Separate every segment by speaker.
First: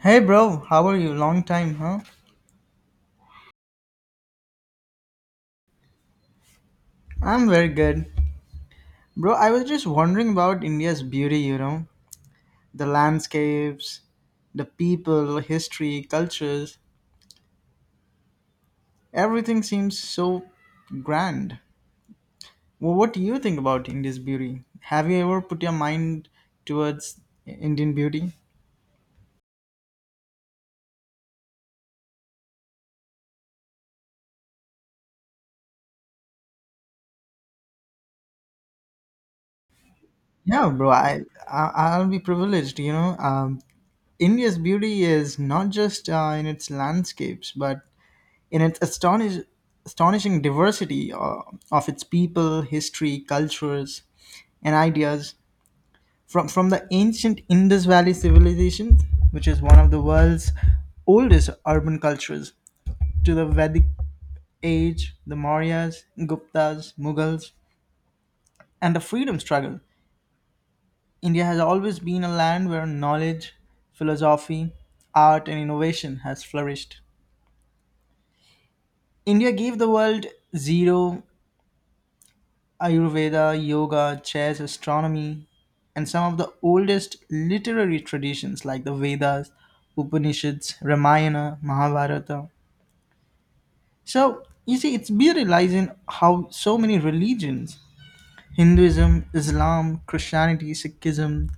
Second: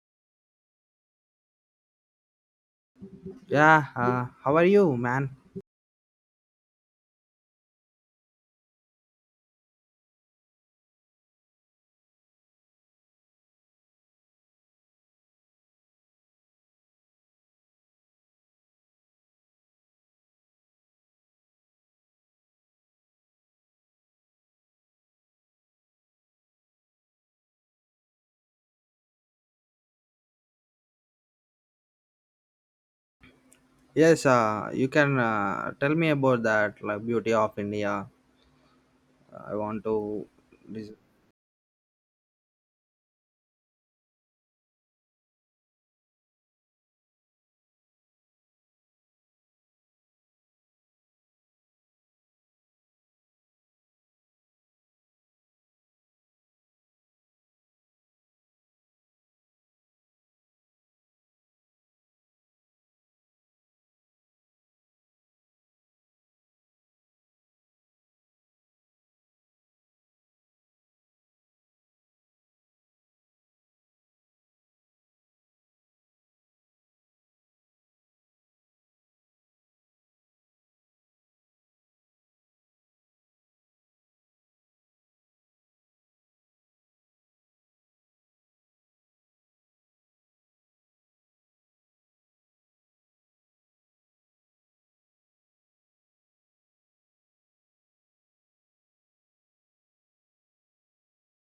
Speaker 1: Hey bro, how are you? Long time, huh?
Speaker 2: Yeah, how are you, man?
Speaker 1: I'm very good. Bro, I was just wondering about India's beauty, you know? The landscapes, the people, history, cultures. Everything seems so grand. Well, what do you think about India's beauty? Have you ever put your mind towards Indian beauty?
Speaker 2: Yes, you can tell me about that, like, beauty of India. I want to.
Speaker 1: Yeah, bro,
Speaker 2: dis-
Speaker 1: I'll be privileged. You know, India's beauty is not just in its landscapes, but in its astonishing diversity of its people, history, cultures, and ideas, from the ancient Indus Valley civilization, which is one of the world's oldest urban cultures, to the Vedic age, the Mauryas, Guptas, Mughals, and the freedom struggle. India has always been a land where knowledge, philosophy, art, and innovation has flourished. India gave the world zero, Ayurveda, yoga, chess, astronomy, and some of the oldest literary traditions like the Vedas, Upanishads, Ramayana, Mahabharata. So, you see, it's be realizing how so many religions, Hinduism, Islam, Christianity, Sikhism,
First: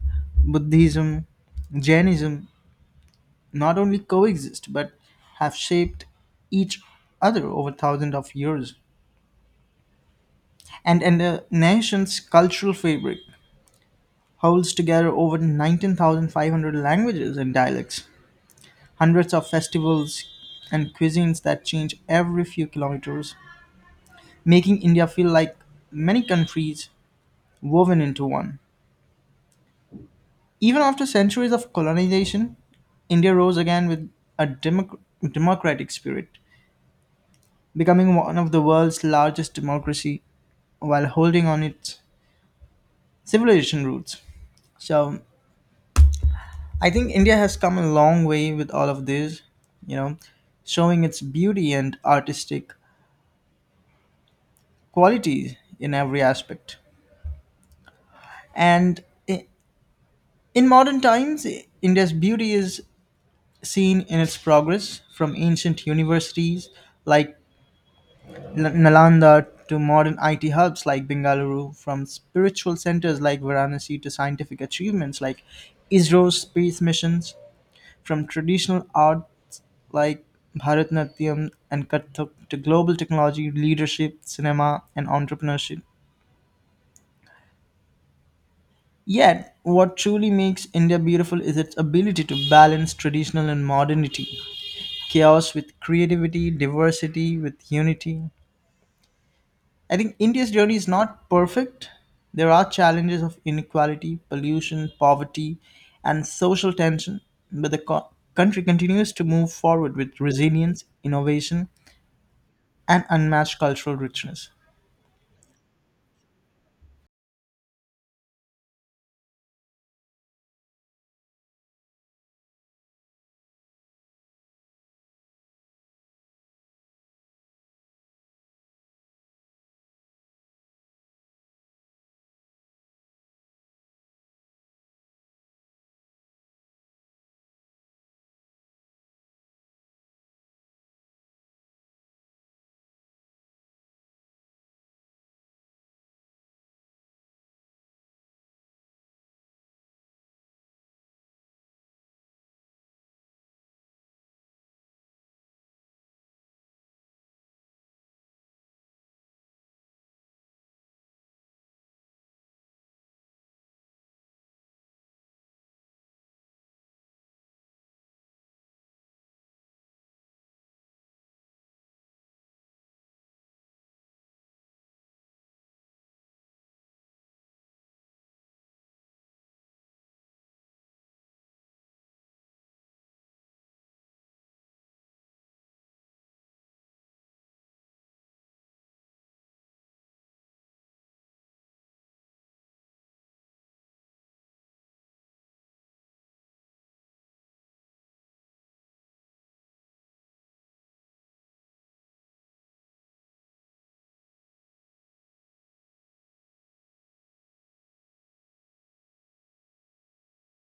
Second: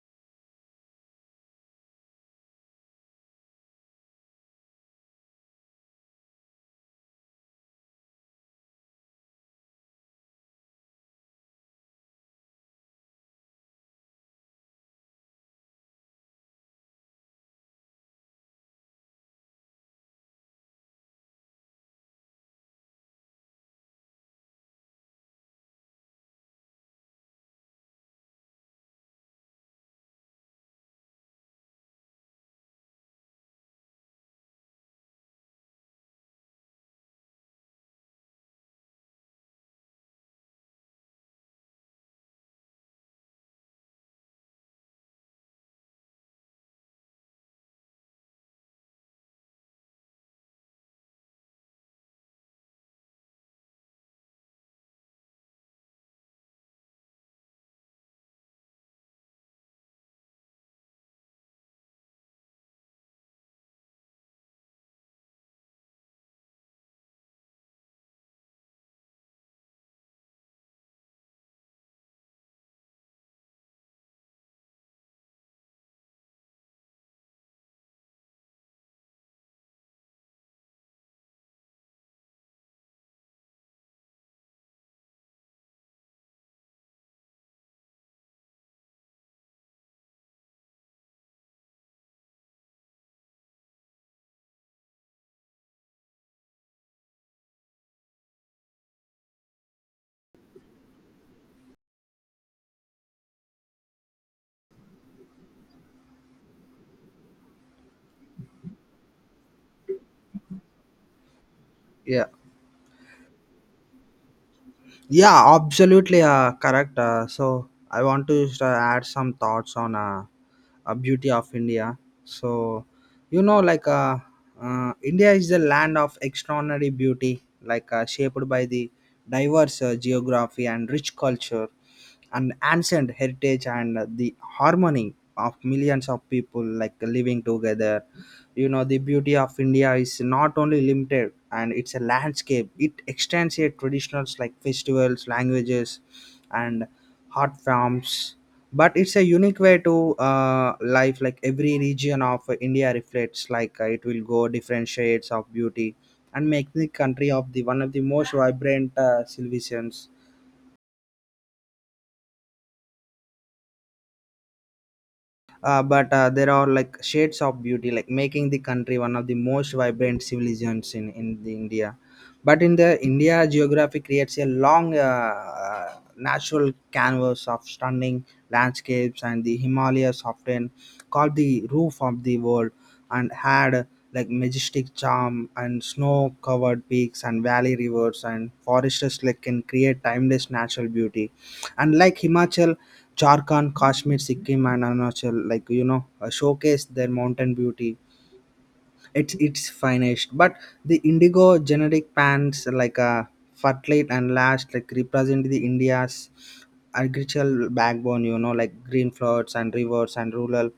Speaker 1: Buddhism, Jainism, not only coexist but have shaped each other over thousands of years and a nation's cultural fabric. Holds together over 19,500 languages and dialects, hundreds of festivals and cuisines that change every few kilometers, making India feel like many countries woven into one. Even after centuries of colonization, India rose again with a democratic spirit, becoming one of the world's largest democracy while holding on its civilization roots. So I think India has come a long way with all of this, you know, showing its beauty and artistic qualities in every aspect. And i- in modern times, India's beauty is seen in its progress from ancient universities like Nalanda to modern IT hubs like Bengaluru, from spiritual centers like Varanasi to scientific achievements like ISRO's space missions. From traditional arts like Bharatanatyam and Kathak to global technology, leadership, cinema, and entrepreneurship. Yet, what truly makes India beautiful is its ability to balance traditional and modernity, chaos with creativity, diversity with unity. I think India's journey is not perfect. There are challenges of inequality, pollution, poverty, and social tension, but the country continues to move forward with resilience, innovation,
Speaker 2: Yeah,
Speaker 1: and unmatched cultural richness.
Speaker 2: yeah, absolutely, correct. So I want to just, add some thoughts on beauty of India. So, like India is the land of extraordinary beauty, like shaped by the diverse geography and rich culture and ancient heritage and the harmony of millions of people like living together. You know, the beauty of India is not only limited and it's a landscape. It extends here traditions like festivals, languages, and hot farms, but it's a unique way to life. Like every region of India reflects, like, it will go different shades of beauty and make the country of the one of the most vibrant civilizations. But there are, like, shades of beauty, like making the country one of the most vibrant civilizations in the India. But in the India, geography creates a long, natural canvas of stunning landscapes, and the Himalayas, often called the roof of the world, and had, like, majestic charm and snow covered peaks and valley rivers and forests, like, can create timeless natural beauty. And like Himachal, Jharkhand, Kashmir, Sikkim, and Arunachal, like, showcase their mountain beauty. It's finished, but the indigo generic pants, like, fertilite and lash, like, represent the India's agricultural backbone. You know, like green floods and rivers and rural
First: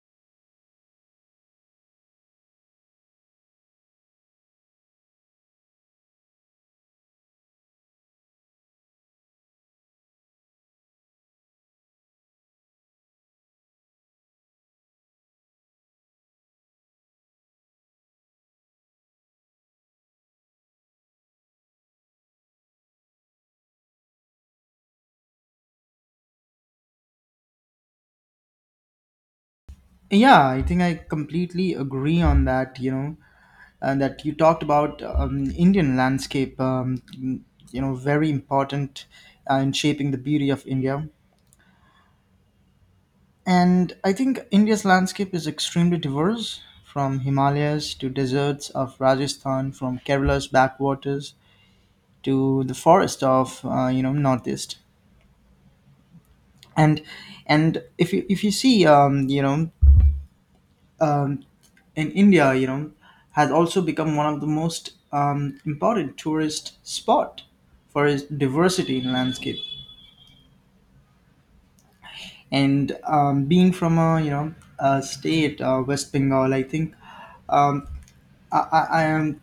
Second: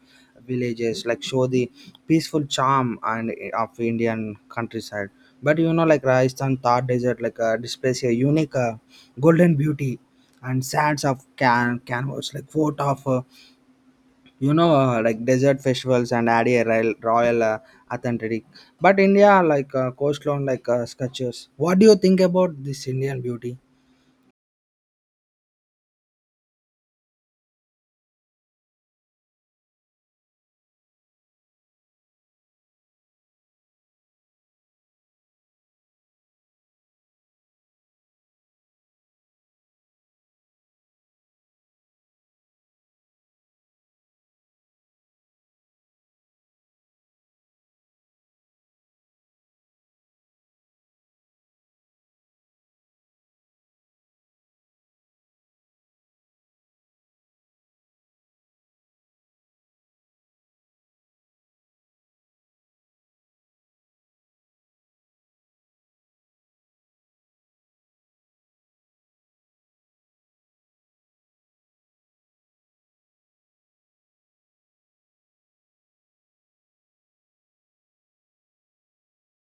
Speaker 2: villages, like, show the peaceful charm and of Indian countryside. But you know, like Rajasthan Thar desert, like, displays a unique golden beauty, and sands of canvas, like fort of like desert festivals, and add a royal, authentic. But India, like, coastline, like, sculptures. What do you think about this Indian beauty?
Speaker 1: Yeah, I think I completely agree on that. You know, and that you talked about Indian landscape. Very important in shaping the beauty of India. And I think India's landscape is extremely diverse, from Himalayas to deserts of Rajasthan, from Kerala's backwaters to the forest of northeast. And and if you see um, in India, has also become one of the most important tourist spot for its diversity in landscape. And being from a you know a state, West Bengal, I think um, I am,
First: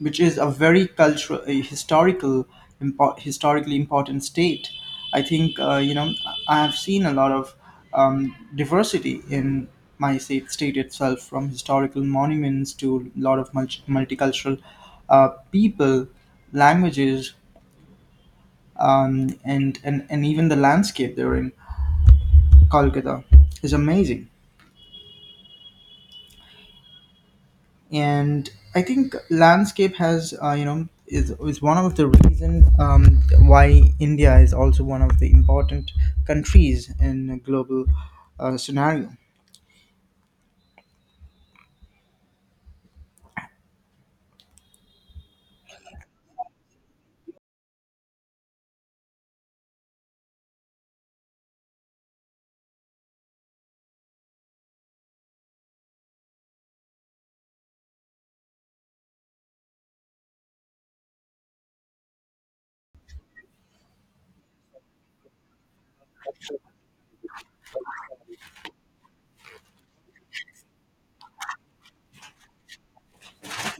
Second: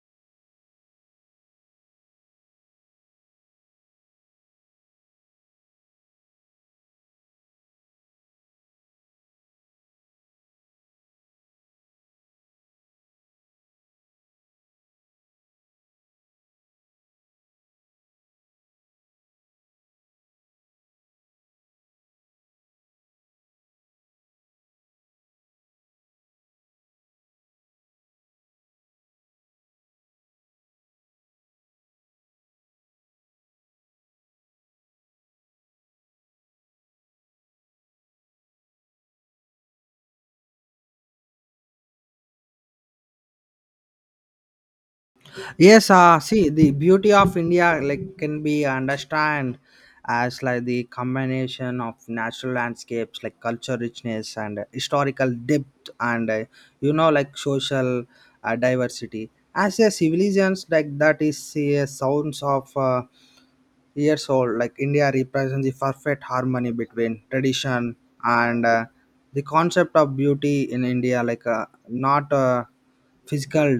Speaker 1: which is a very cultural, a historical, historically important state. I think I have seen a lot of diversity in my state itself, from historical monuments to a lot of multicultural people, languages, and even the landscape they're in. Kolkata is amazing. And I think landscape has is one of the reason why India is also one of the important countries in a global scenario.
Speaker 2: Yes, see the beauty of India, like, can be understand as, like, the combination of natural landscapes, like culture richness and historical depth, and like social diversity as a civilizations, like that is a sounds of years old. Like India represents the perfect harmony between tradition and, the concept of beauty in India, like, not, physical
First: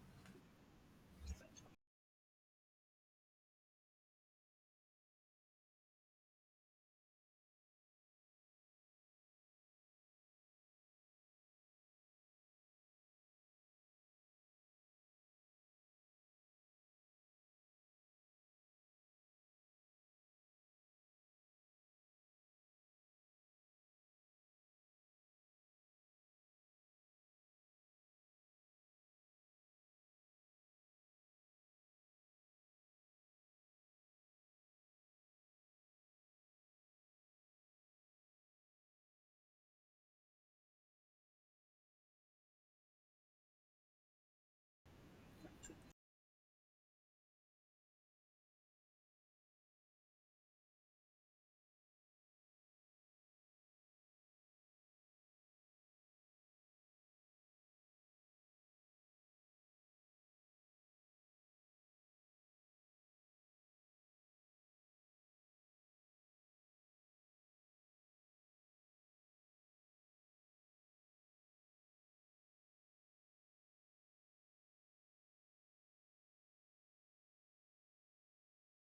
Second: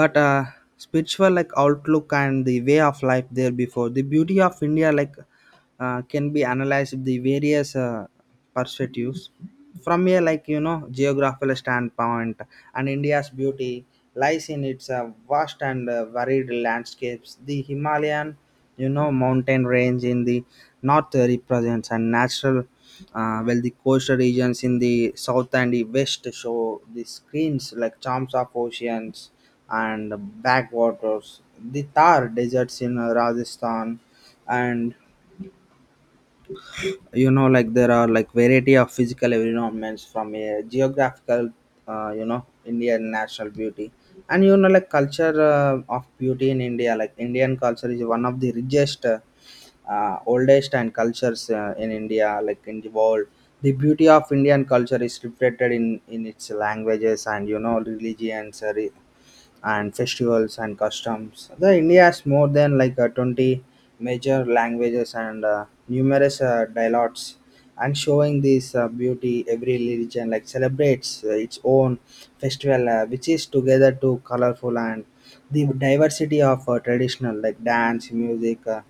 Speaker 2: but spiritual, like outlook and the way of life. There before, the beauty of India, like, can be analyzed with the various perspectives from a, like, geographical standpoint. And India's beauty lies in its vast and varied landscapes. The Himalayan, mountain range in the north represents and natural, well, the coastal regions in the south and the west show the screens, like charms of oceans and backwaters. The Thar deserts in Rajasthan, and you know, like there are, like, variety of physical environments from a geographical uh, you know Indian national beauty. And you know, like culture of beauty in India, like Indian culture is one of the richest, oldest and cultures in India, like in the world. The beauty of Indian culture is reflected in its languages and you know religions, and festivals and customs. The India has more than, like, 20 major languages and numerous dialects, and showing this beauty every religion, like, celebrates its own festival, which is together to colorful. And the diversity of traditional, like dance, music, uh,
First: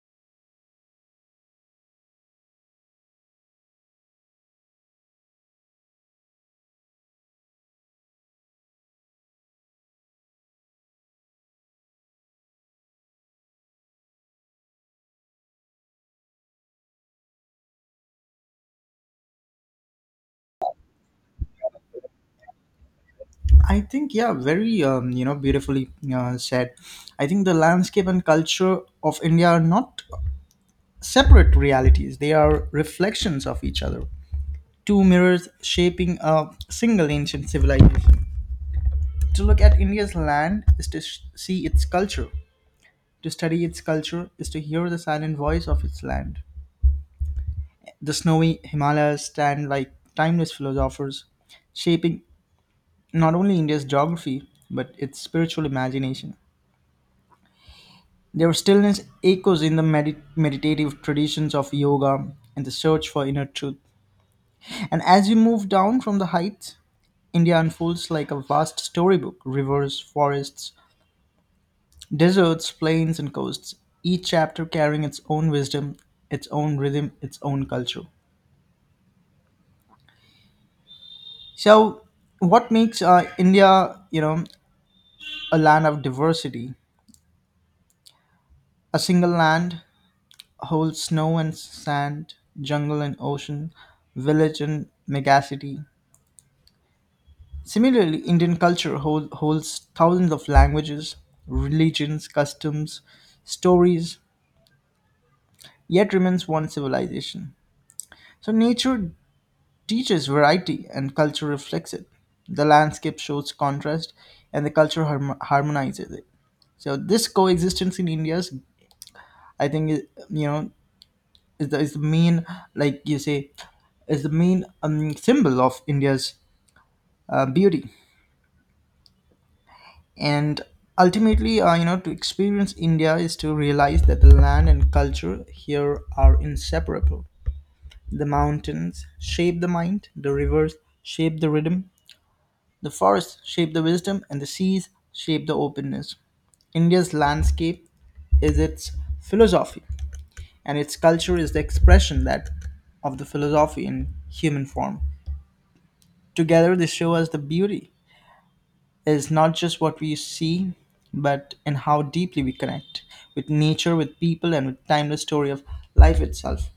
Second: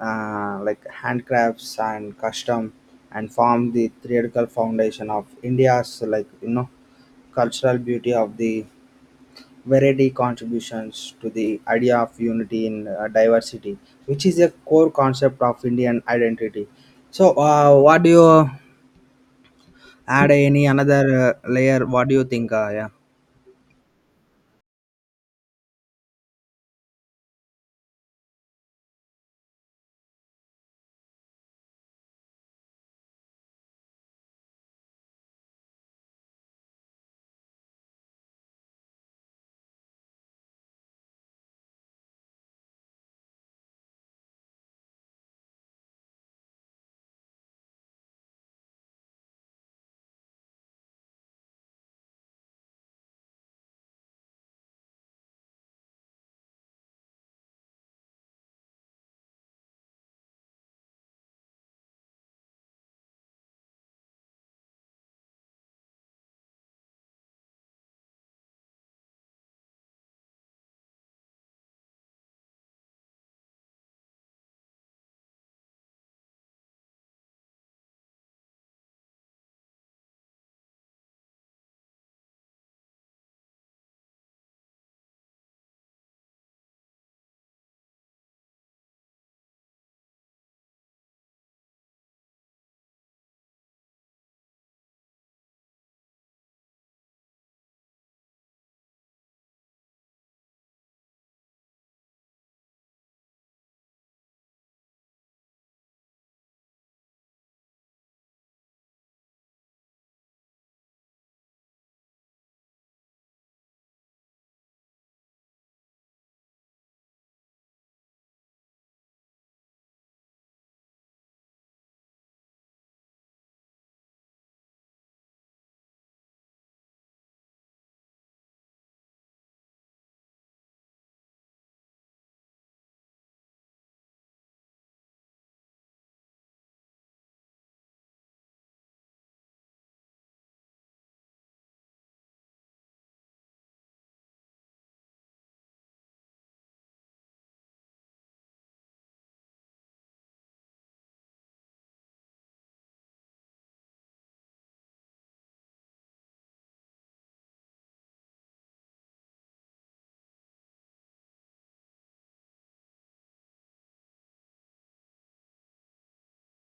Speaker 2: uh, like handcrafts and custom, and form the theoretical foundation of India's, like you know, cultural beauty of the variety contributions to the idea of unity in diversity, which is a core concept of Indian identity. So, what do you add? Any another layer? What do you think? Yeah.
Speaker 1: I think yeah, very beautifully said. I think the landscape and culture of India are not separate realities; they are reflections of each other. Two mirrors shaping a single ancient civilization. To look at India's land is to see its culture. To study its culture is to hear the silent voice of its land. The snowy Himalayas stand like timeless philosophers, shaping not only India's geography but its spiritual imagination. Their stillness echoes in the meditative traditions of yoga and the search for inner truth. And as you move down from the heights, India unfolds like a vast storybook, rivers, forests, deserts, plains, and coasts, each chapter carrying its own wisdom, its own rhythm, its own culture. So, what makes India, a land of diversity? A single land holds snow and sand, jungle and ocean, village and megacity. Similarly, Indian culture holds thousands of languages, religions, customs, stories, yet remains one civilization. So, nature teaches variety and culture reflects it. The landscape shows contrast and the culture harmonizes it. So, this coexistence in India's, I think, is the main, like you say, is the main symbol of India's beauty. And ultimately, to experience India is to realize that the land and culture here are inseparable. The mountains shape the mind, the rivers shape the rhythm, the forests shape the wisdom, and the seas shape the openness. India's landscape is its philosophy, and its culture is the expression that of the philosophy in human form. Together, they show us the beauty is not just what we see, but in how deeply we connect with nature, with people, and with timeless story of life itself.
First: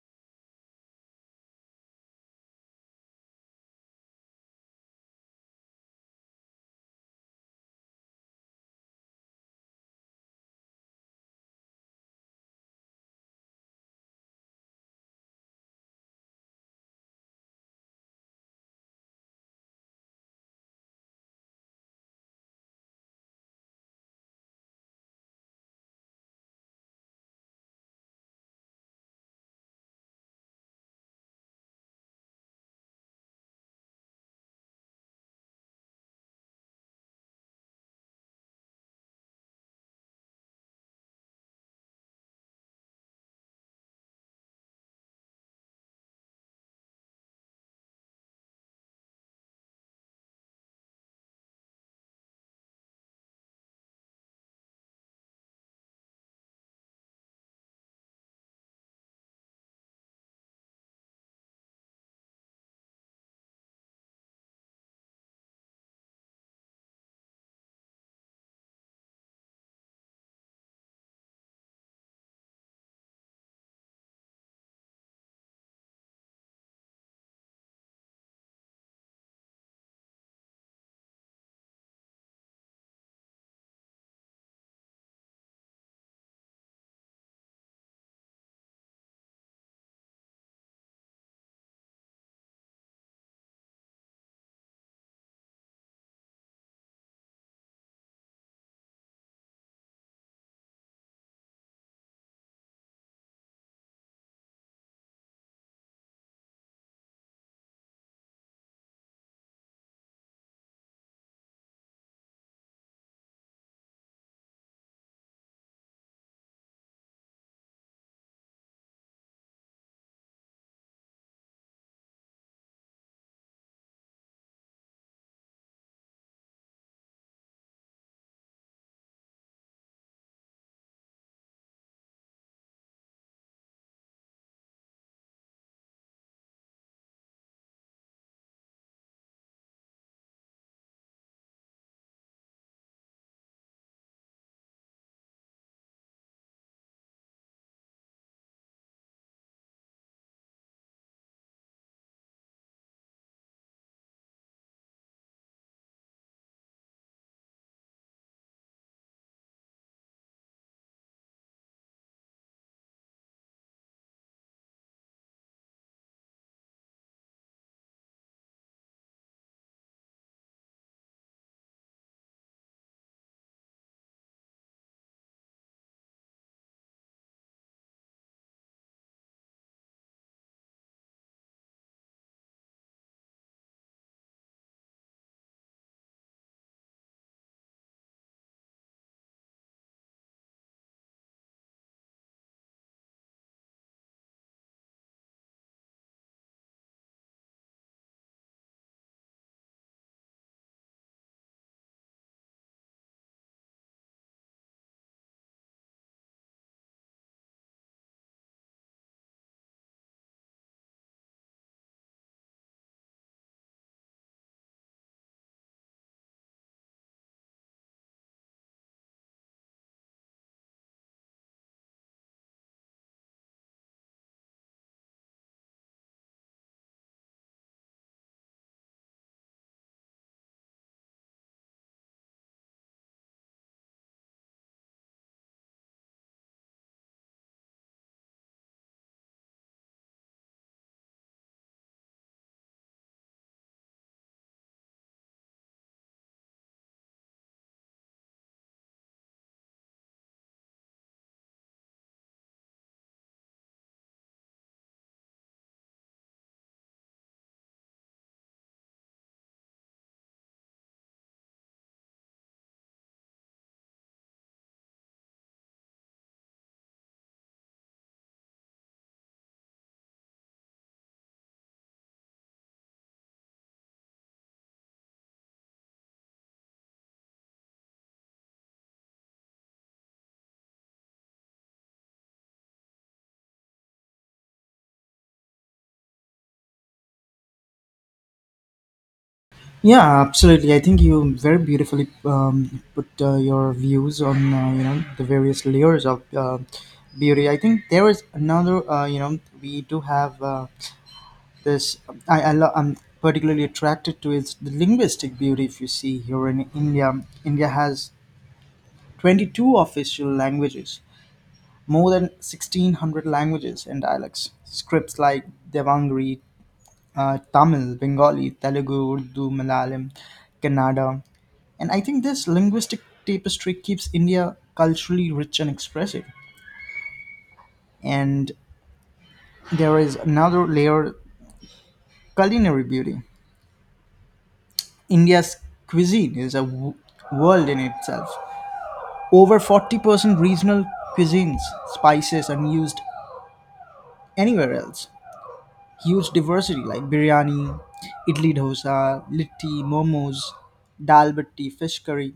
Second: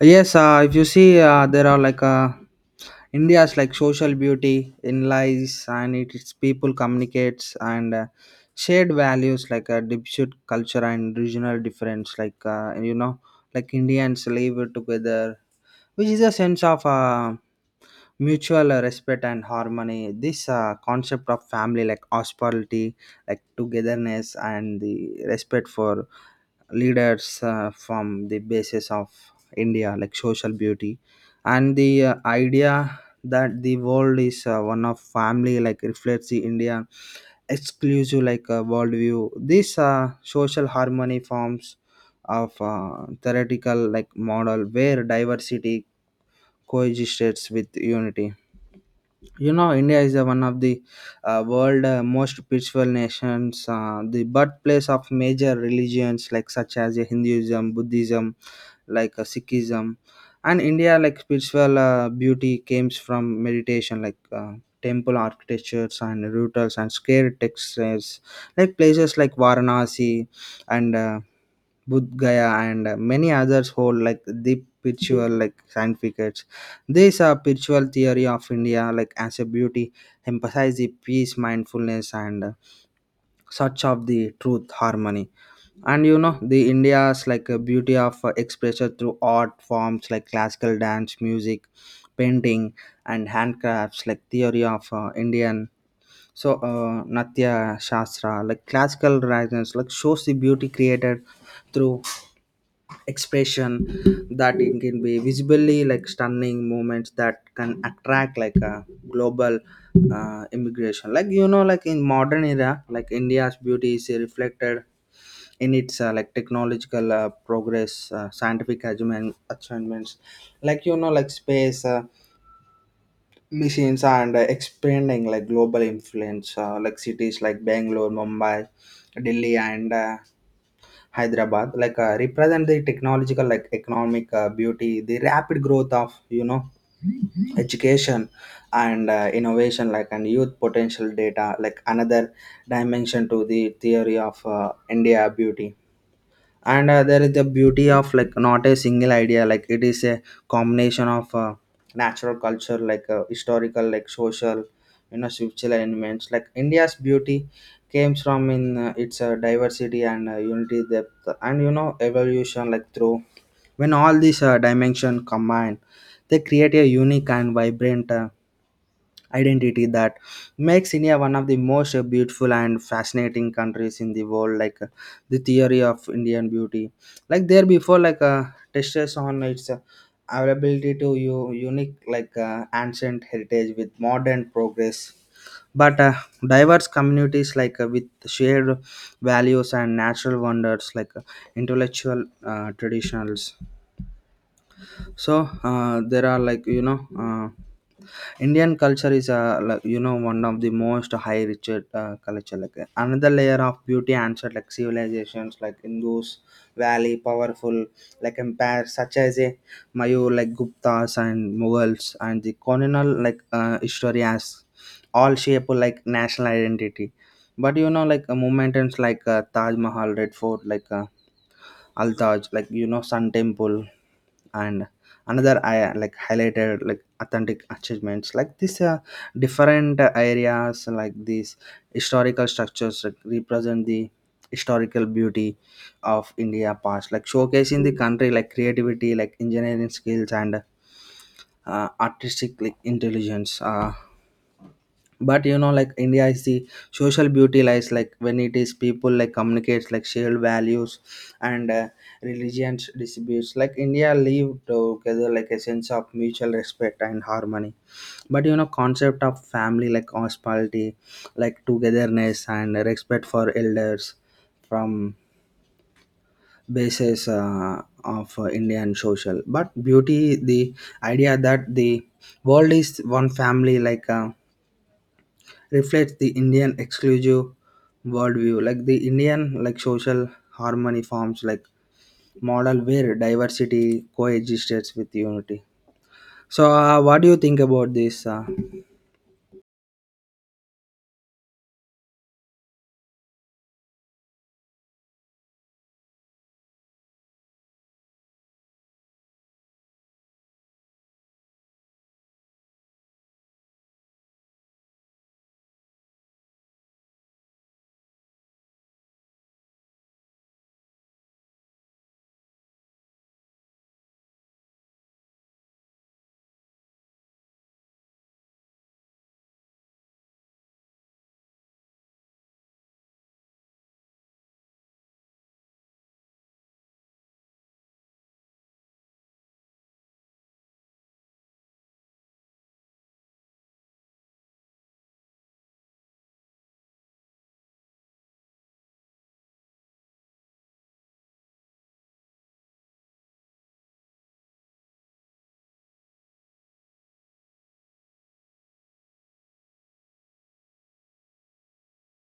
Speaker 2: Yes, if you see, there are, like, India's, like, social beauty in lies and, its people communicates and shared values, like a deep-seated culture and regional difference. Like, like Indians live together, which is a sense of mutual respect and harmony. This concept of family, like hospitality, like togetherness and the respect for leaders, from the basis of India, like social beauty, and the idea that the world is, one of family, like reflects the India exclusive, like worldview. This social harmony forms of theoretical, like model where diversity coexists with unity. You know, India is one of the world, most peaceful nations, the birthplace of major religions, like such as Hinduism, Buddhism, like Sikhism. And India, like spiritual beauty comes from meditation, like temple architectures and rituals and sacred textures. Like places like Varanasi and Bodh Gaya, and many others hold, like, the spiritual, like significates. These are spiritual theory of India, like as a beauty emphasize the peace, mindfulness, and search of the truth, harmony. And you know, the India's, like a beauty of expression through art forms like classical dance, music, painting, and handcrafts, like theory of Indian. So, Natya Shastra, like classical writings, like, shows the beauty created through expression that it can be visibly, like, stunning moments that can attract, like, a global immigration. Like you know, like in modern era, like India's beauty is reflected in its like technological progress, scientific achievements, like you know, like space machines, and expanding, like, global influence, like cities like Bangalore, Mumbai, Delhi and Hyderabad, like represent the technological, like economic beauty, the rapid growth of, you know, education and innovation, like, and youth potential data, like another dimension to the theory of India beauty. And there is the beauty of, like, not a single idea, like it is a combination of natural culture, like historical, like social, you know, spiritual elements, like India's beauty comes from in its diversity and unity, depth and you know evolution, like through, when all these dimension combine, they create a unique and vibrant identity that makes India one of the most beautiful and fascinating countries in the world. Like, the theory of Indian beauty, like there before, like, touches on its, availability to you, unique, like, ancient heritage with modern progress. But diverse communities, like, with shared values and natural wonders, like intellectual traditionals. So, there are like you know. Indian culture is, like, you know, one of the most high rich culture, like, another layer of beauty answer, like civilizations like Indus Valley, powerful, like empires such as a Mayu, like Guptas and Mughals, and the colonial, like history has all shape, like, national identity. But you know, like, movements like Taj Mahal, Red Fort, like Al Taj, like you know, Sun Temple and another I like highlighted, like, authentic achievements, like this, different areas, like these historical structures that represent the historical beauty of India past, like showcasing the country, like, creativity, like engineering skills and artistic, like intelligence, but you know, like India is the social beauty lies, like, when it is people, like, communicates, like shared values and religions disputes, like India live together, like a sense of mutual respect and harmony. But you know, concept of family, like hospitality, like togetherness and respect for elders from basis of Indian social, but beauty, the idea that the world is one family, like reflects the Indian exclusive worldview, like the Indian, like social harmony forms, like model where diversity coexists with unity. So, what do you think about this?
Speaker 1: Yeah, absolutely. I think you very beautifully put your views on the various layers of beauty. I think there is another, we do have this. I'm particularly attracted to is the linguistic beauty. If you see here in India, India has 22 official languages, more than 1600 languages and dialects. Scripts like Devangri, Tamil, Bengali, Telugu, Urdu, Malayalam, Kannada. And I think this linguistic tapestry keeps India culturally rich and expressive. And there is another layer, culinary beauty. India's cuisine is a world in itself. Over 40% regional cuisines, spices, unused anywhere else. Huge diversity like biryani, idli dosa, litti, momos, dal batti, fish curry.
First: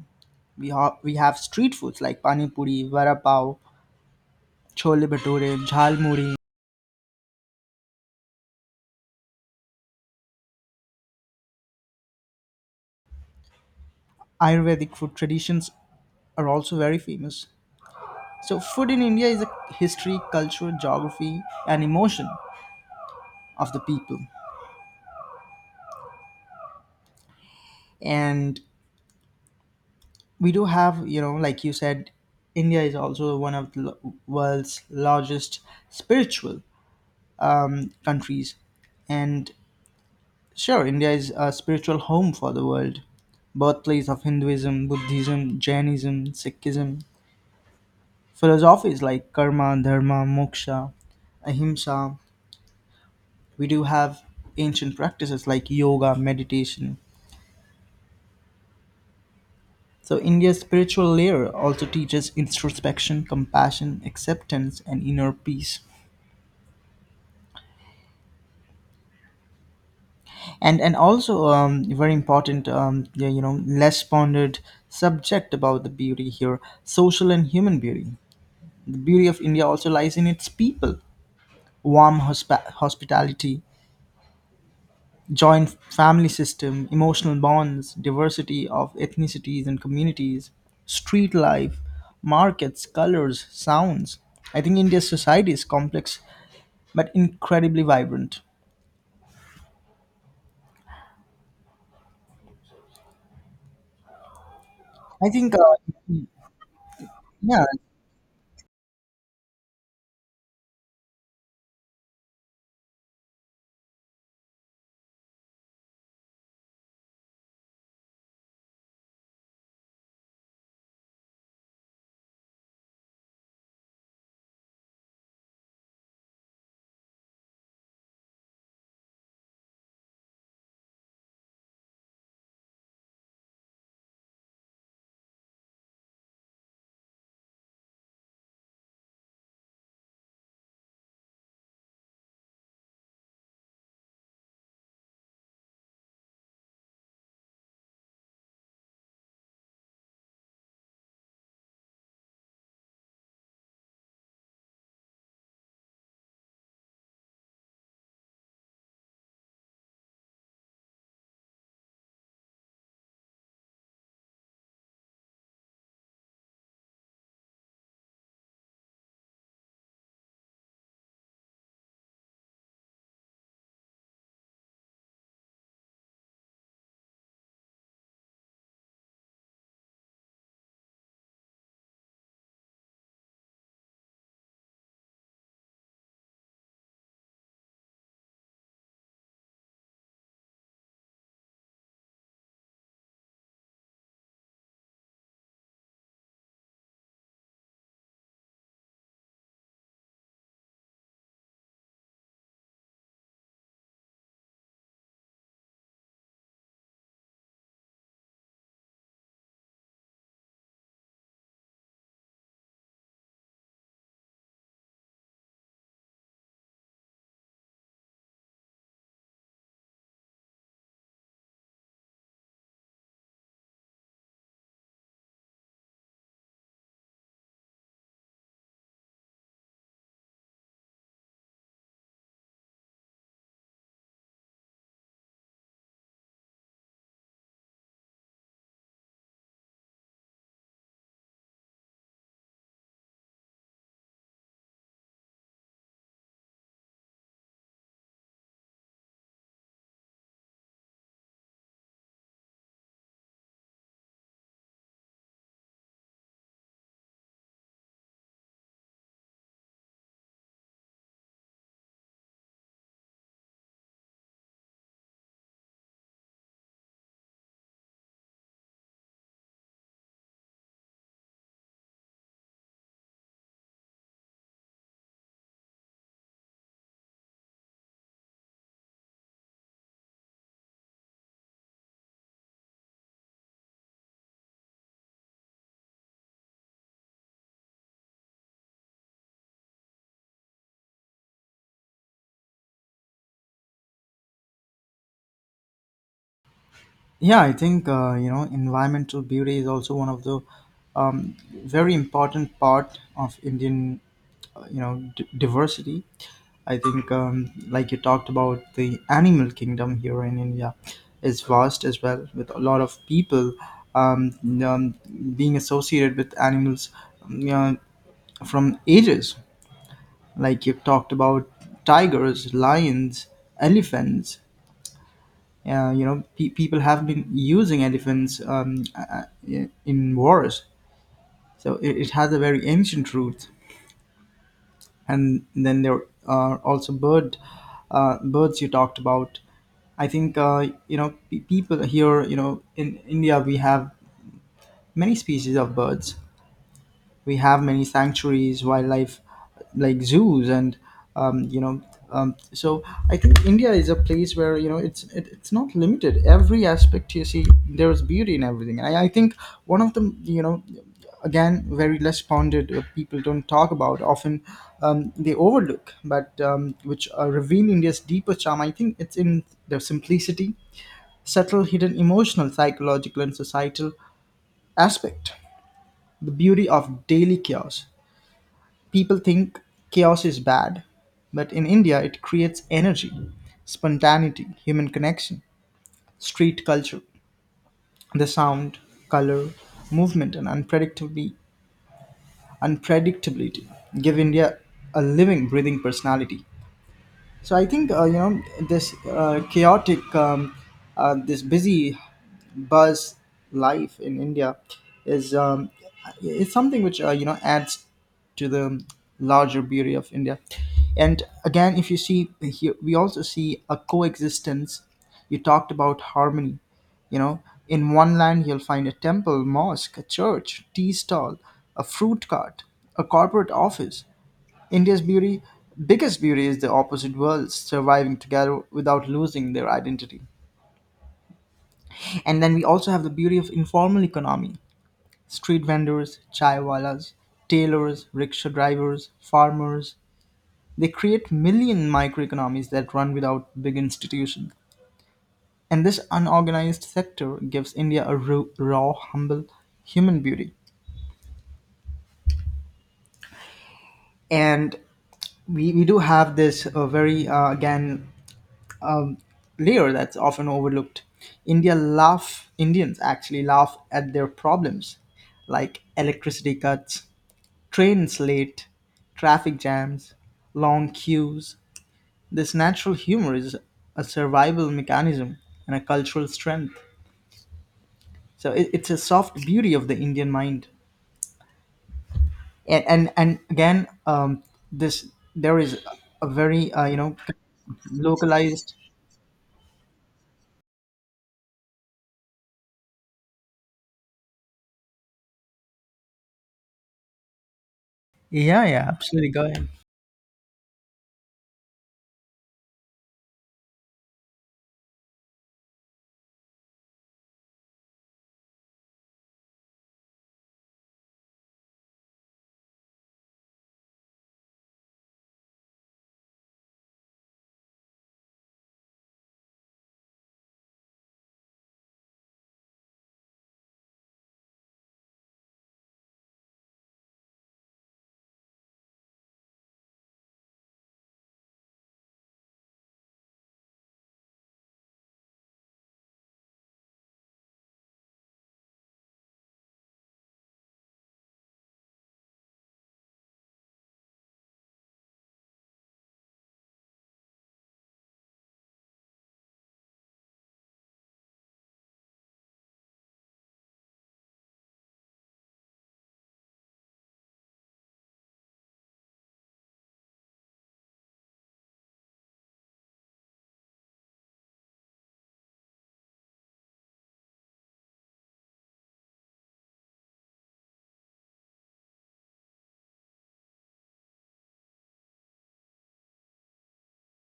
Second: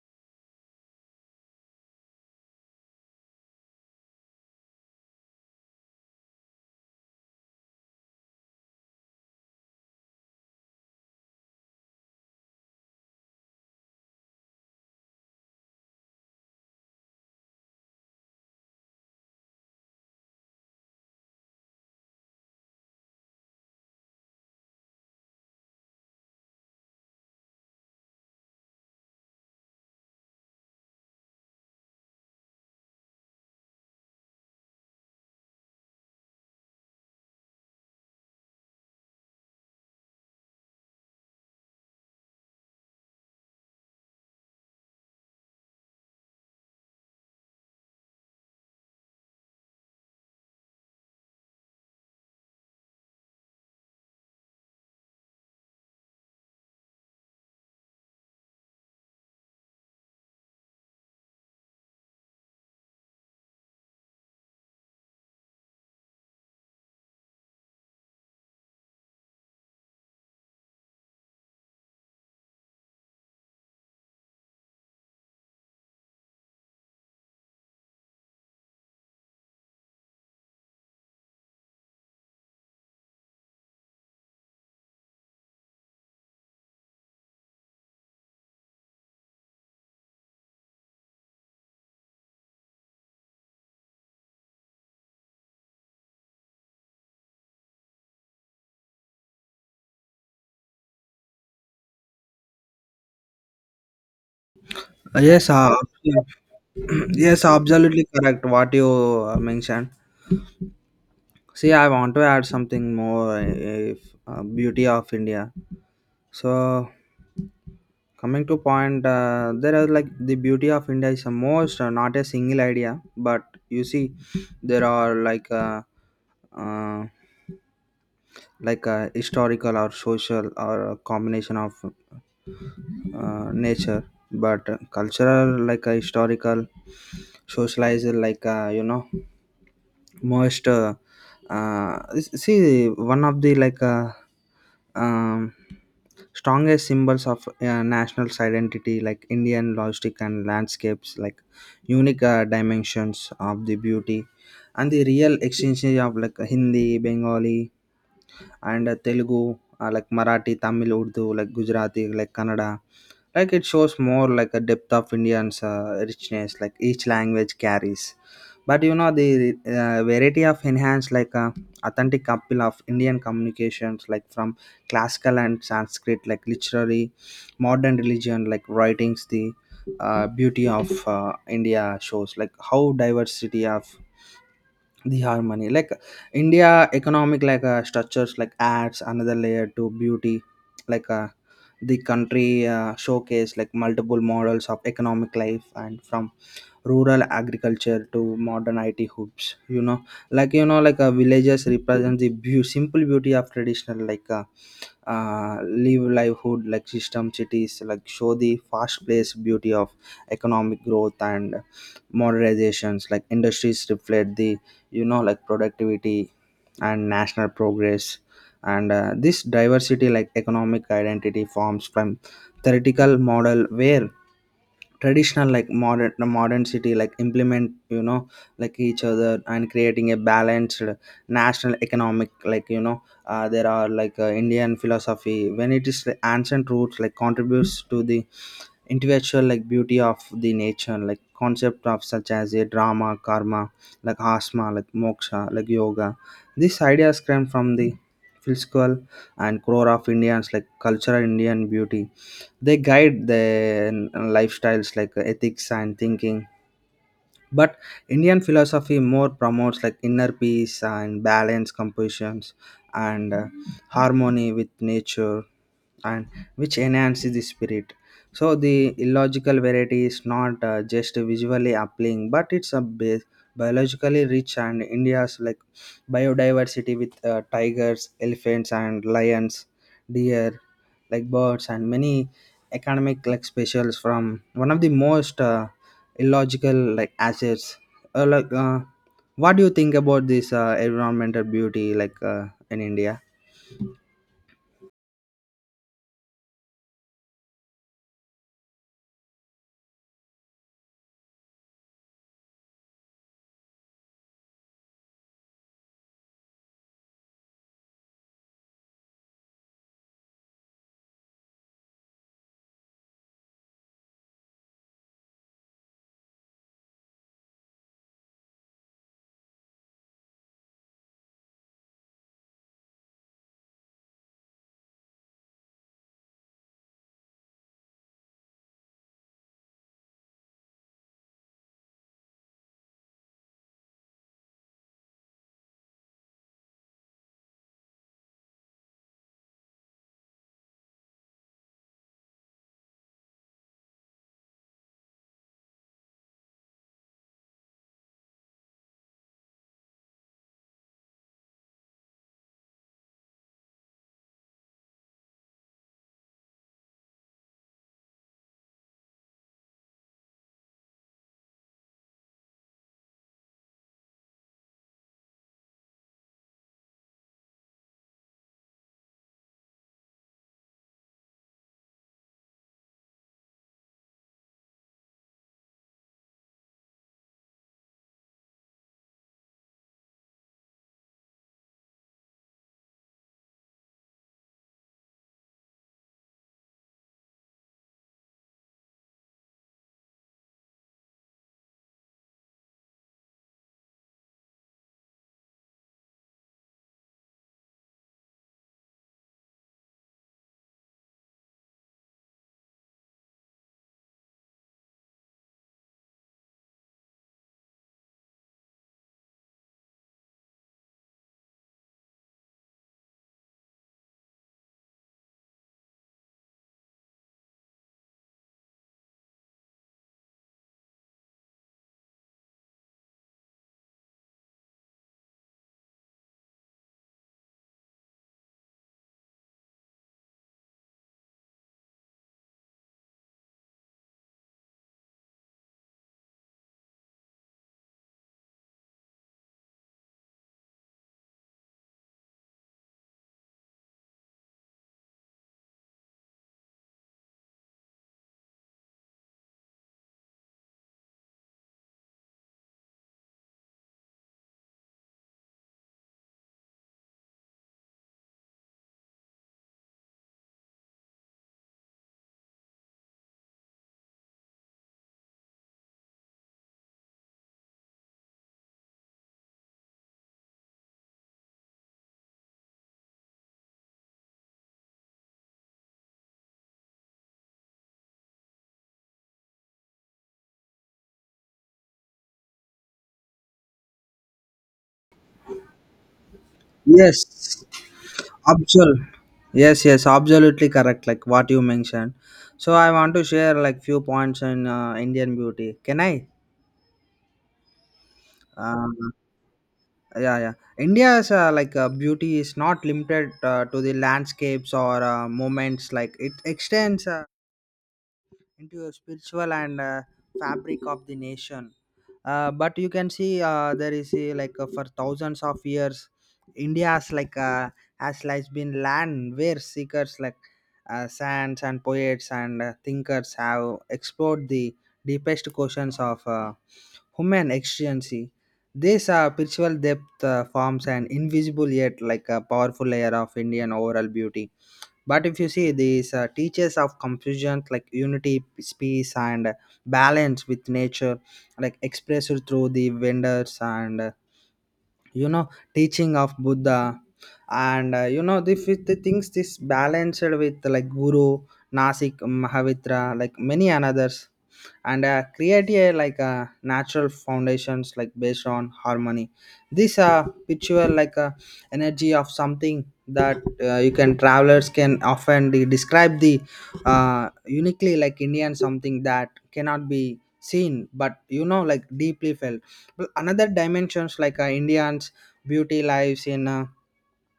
Speaker 1: We have street foods like pani puri, vada pav, chole bhature, jhal muri. Ayurvedic food traditions are also very famous. So food in India is a history, culture, geography, and emotion of the people. And we do have, like you said, India is also one of the world's largest spiritual countries. And sure, India is a spiritual home for the world, birthplace of Hinduism, Buddhism, Jainism, Sikhism, philosophies like karma, dharma, moksha, ahimsa. We do have ancient practices like yoga, meditation. So, India's spiritual layer also teaches introspection, compassion, acceptance, and inner peace. And also, very important, yeah, less pondered subject about the beauty here, social and human beauty. The beauty of India also lies in its people, warm hospitality, joint family system, emotional bonds, diversity of ethnicities and communities, street life, markets, colors, sounds. I think India's society is complex but incredibly vibrant. I
Speaker 2: Yes,
Speaker 1: think,
Speaker 2: yes,
Speaker 1: yeah.
Speaker 2: absolutely correct. What you mentioned. See, I want to add something more. If beauty of India. So coming to point, there are like the beauty of India is a most not a single idea, but you see, there are uh, like a historical or social or a combination of nature, but cultural like a historical, socialized like you know most uh, see one of the um, strongest symbols of national identity like indian logistic and landscapes like unique dimensions of the beauty, and the real exchange of like hindi bengali and telugu like marathi tamil urdu like gujarati like kannada. Like it shows more like a depth of indians richness like each language carries. But you know the variety of enhanced like authentic couple of indian communications like from classical and sanskrit like literary modern religion like writings, the beauty of india shows like how diversity of the harmony like india economic like structures like adds another layer to beauty, like uh, the country showcase like multiple models of economic life, and from rural agriculture to modern it hubs, you know, like you know villages represent the simple beauty of traditional uh, live livelihood like system, cities like show the fast paced beauty of economic growth and modernizations, like industries reflect the, you know, like productivity and national progress. And this diversity like economic identity forms from theoretical model where traditional like modern city like implement, you know, like each other and creating a balanced national economic, like you know, there are indian philosophy when it is the ancient roots like contributes to the intellectual like beauty of the nature, like concept of such as a drama karma like asma like moksha like yoga. These ideas came from the philosophical and core of indians like cultural indian beauty. They guide their lifestyles like ethics and thinking. But indian philosophy more promotes like inner peace and balance compositions and harmony with nature, and which enhances the spirit. So the illogical variety is not just visually appealing, but it's biologically rich, and india's like biodiversity with tigers elephants and lions, deer, like birds, and many economic like specials from one of the most illogical like assets. uh, like uh, what do you think about this environmental beauty in india?
Speaker 1: Yeah, I think environmental beauty is also one of the um, very important part of Indian, diversity. I think like you talked about, the animal kingdom here in India is vast as well, with a lot of people um, um, being associated with animals, um, you know, from ages. Like you talked about tigers, lions, elephants. People have been using elephants, in wars, so it has a very ancient root. And then there are also birds you talked about. I think people here. In India we have many species of birds, we have many sanctuaries, wildlife like zoos and um, you know so I think India is a place where, it's not limited. Every aspect you see, there's beauty in everything. I think one of the, again, very less pondered, people don't talk about often, they overlook, but which reveal India's deeper charm. I think it's in their simplicity, subtle hidden emotional, psychological and societal aspect, the beauty of daily chaos. People think chaos is bad, but in India it creates energy, spontaneity, human connection, street culture, the sound, color, movement, and unpredictability give India a living, breathing personality. So I think, this chaotic, this busy buzz life in India is um, is something which adds to the larger beauty of India. And again, if you see here, we also see a coexistence. You talked about harmony. In one land you'll find a temple, mosque, a church, tea stall, a fruit cart, a corporate office. India's beauty, biggest beauty, is the opposite worlds surviving together without losing their identity. And then we also have the beauty of informal economy. Street vendors, chaiwalas, tailors, rickshaw drivers, farmers. They create million microeconomies that run without big institutions. And this unorganized sector gives India a raw, humble human beauty. And we do have this, very, again, layer that's often overlooked. Indians actually laugh at their problems, like electricity cuts, trains late, traffic jams, long queues. This natural humor is a survival mechanism and a cultural strength. So it's a soft beauty of the Indian mind. And again, this there is a very,
Speaker 2: Yes,
Speaker 1: localized.
Speaker 2: Absol yes, yes, absolutely correct. Like what you mentioned. So I want to share like few points in Indian beauty. Can I?
Speaker 1: Yeah, yeah,
Speaker 2: Uh,
Speaker 1: absolutely. Go ahead.
Speaker 2: yeah, yeah. India's beauty is not limited to the landscapes or moments. Like it extends into a spiritual and fabric of the nation. But you can see, there is a, for thousands of years india has like been land where seekers like saints and poets and thinkers have explored the deepest questions of human existence. This spiritual depth forms an invisible yet like a powerful layer of indian overall beauty. But if you see these teachers of confusion like unity, peace and balance with nature like expressed through the vendors and you know teaching of buddha, and you know the, fifth things this balanced with like guru nasik mahavitra like many others, and create a like a natural foundations like based on harmony. This picture like a energy of something that you can travelers can often describe the uniquely like indian something that cannot be seen, but you know like deeply felt. Well, another dimensions indians beauty lives in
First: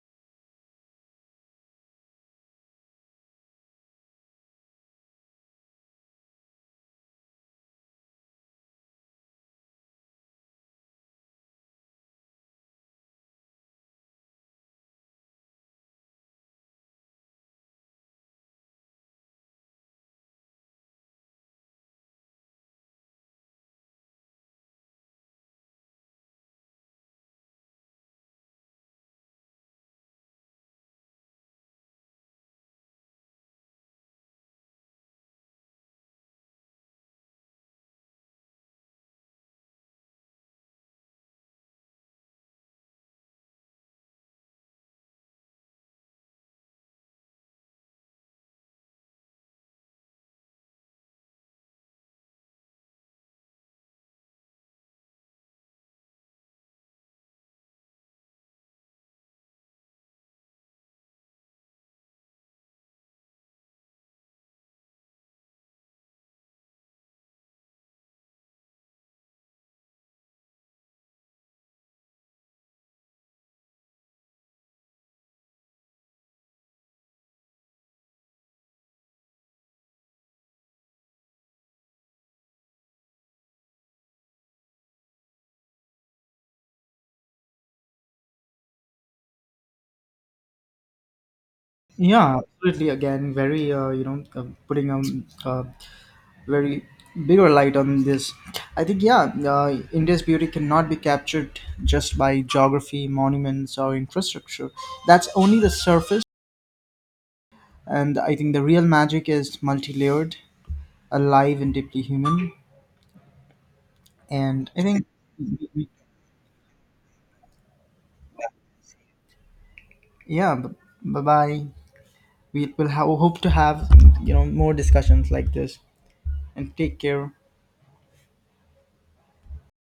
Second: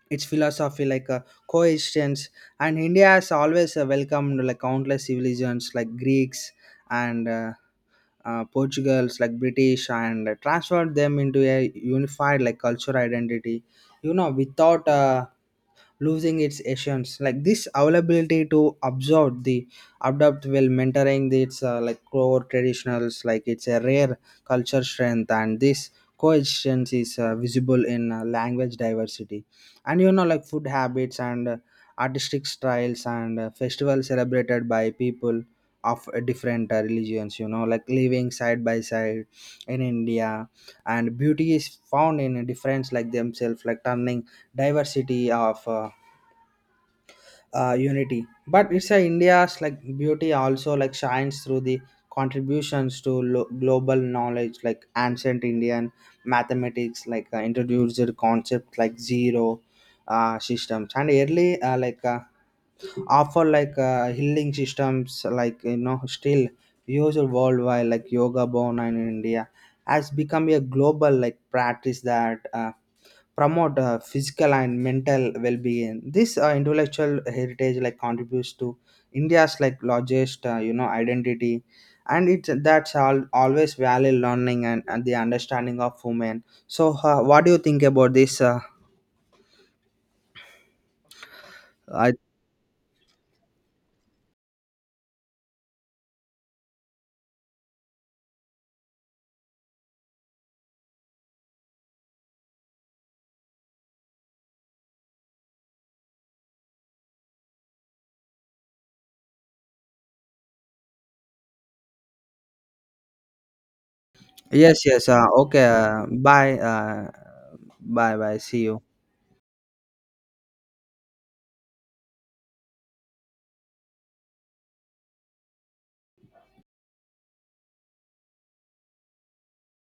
Speaker 2: its philosophy coexistence, and india has always welcomed like countless civilizations like greeks and Portugal's like British, and transferred them into a unified like cultural identity. You know, without losing its essence, like this availability to absorb the adapt while mentoring the, its like core traditionals, like it's a rare culture strength. And this coexistence is visible in language diversity, and you know like food habits and artistic styles and festivals celebrated by people of different religions, you know, like living side by side in india. And beauty is found in a difference like themselves, like turning diversity of unity. But it's a india's like beauty also like shines through the contributions to global knowledge, like ancient indian mathematics like introduced concepts like zero systems, and early offer healing systems, like you know still used worldwide. Like yoga born in india has become a global like practice that promote physical and mental well-being. This intellectual heritage like contributes to india's like largest, you know, identity, and it that's all always value learning and the understanding of women. So what do you think about this I...
Speaker 1: Yeah, absolutely. Again, very putting a, very bigger light on this. I think yeah, India's beauty cannot be captured just by geography, monuments, or infrastructure. That's only the surface, and I think the real magic is multi-layered, alive, and deeply human. And I
Speaker 2: Yes,
Speaker 1: think
Speaker 2: yes. Okay. Bye. Bye. Bye. See you.
Speaker 1: yeah, bye bye. We will have, hope to have, more discussions like this. And take care.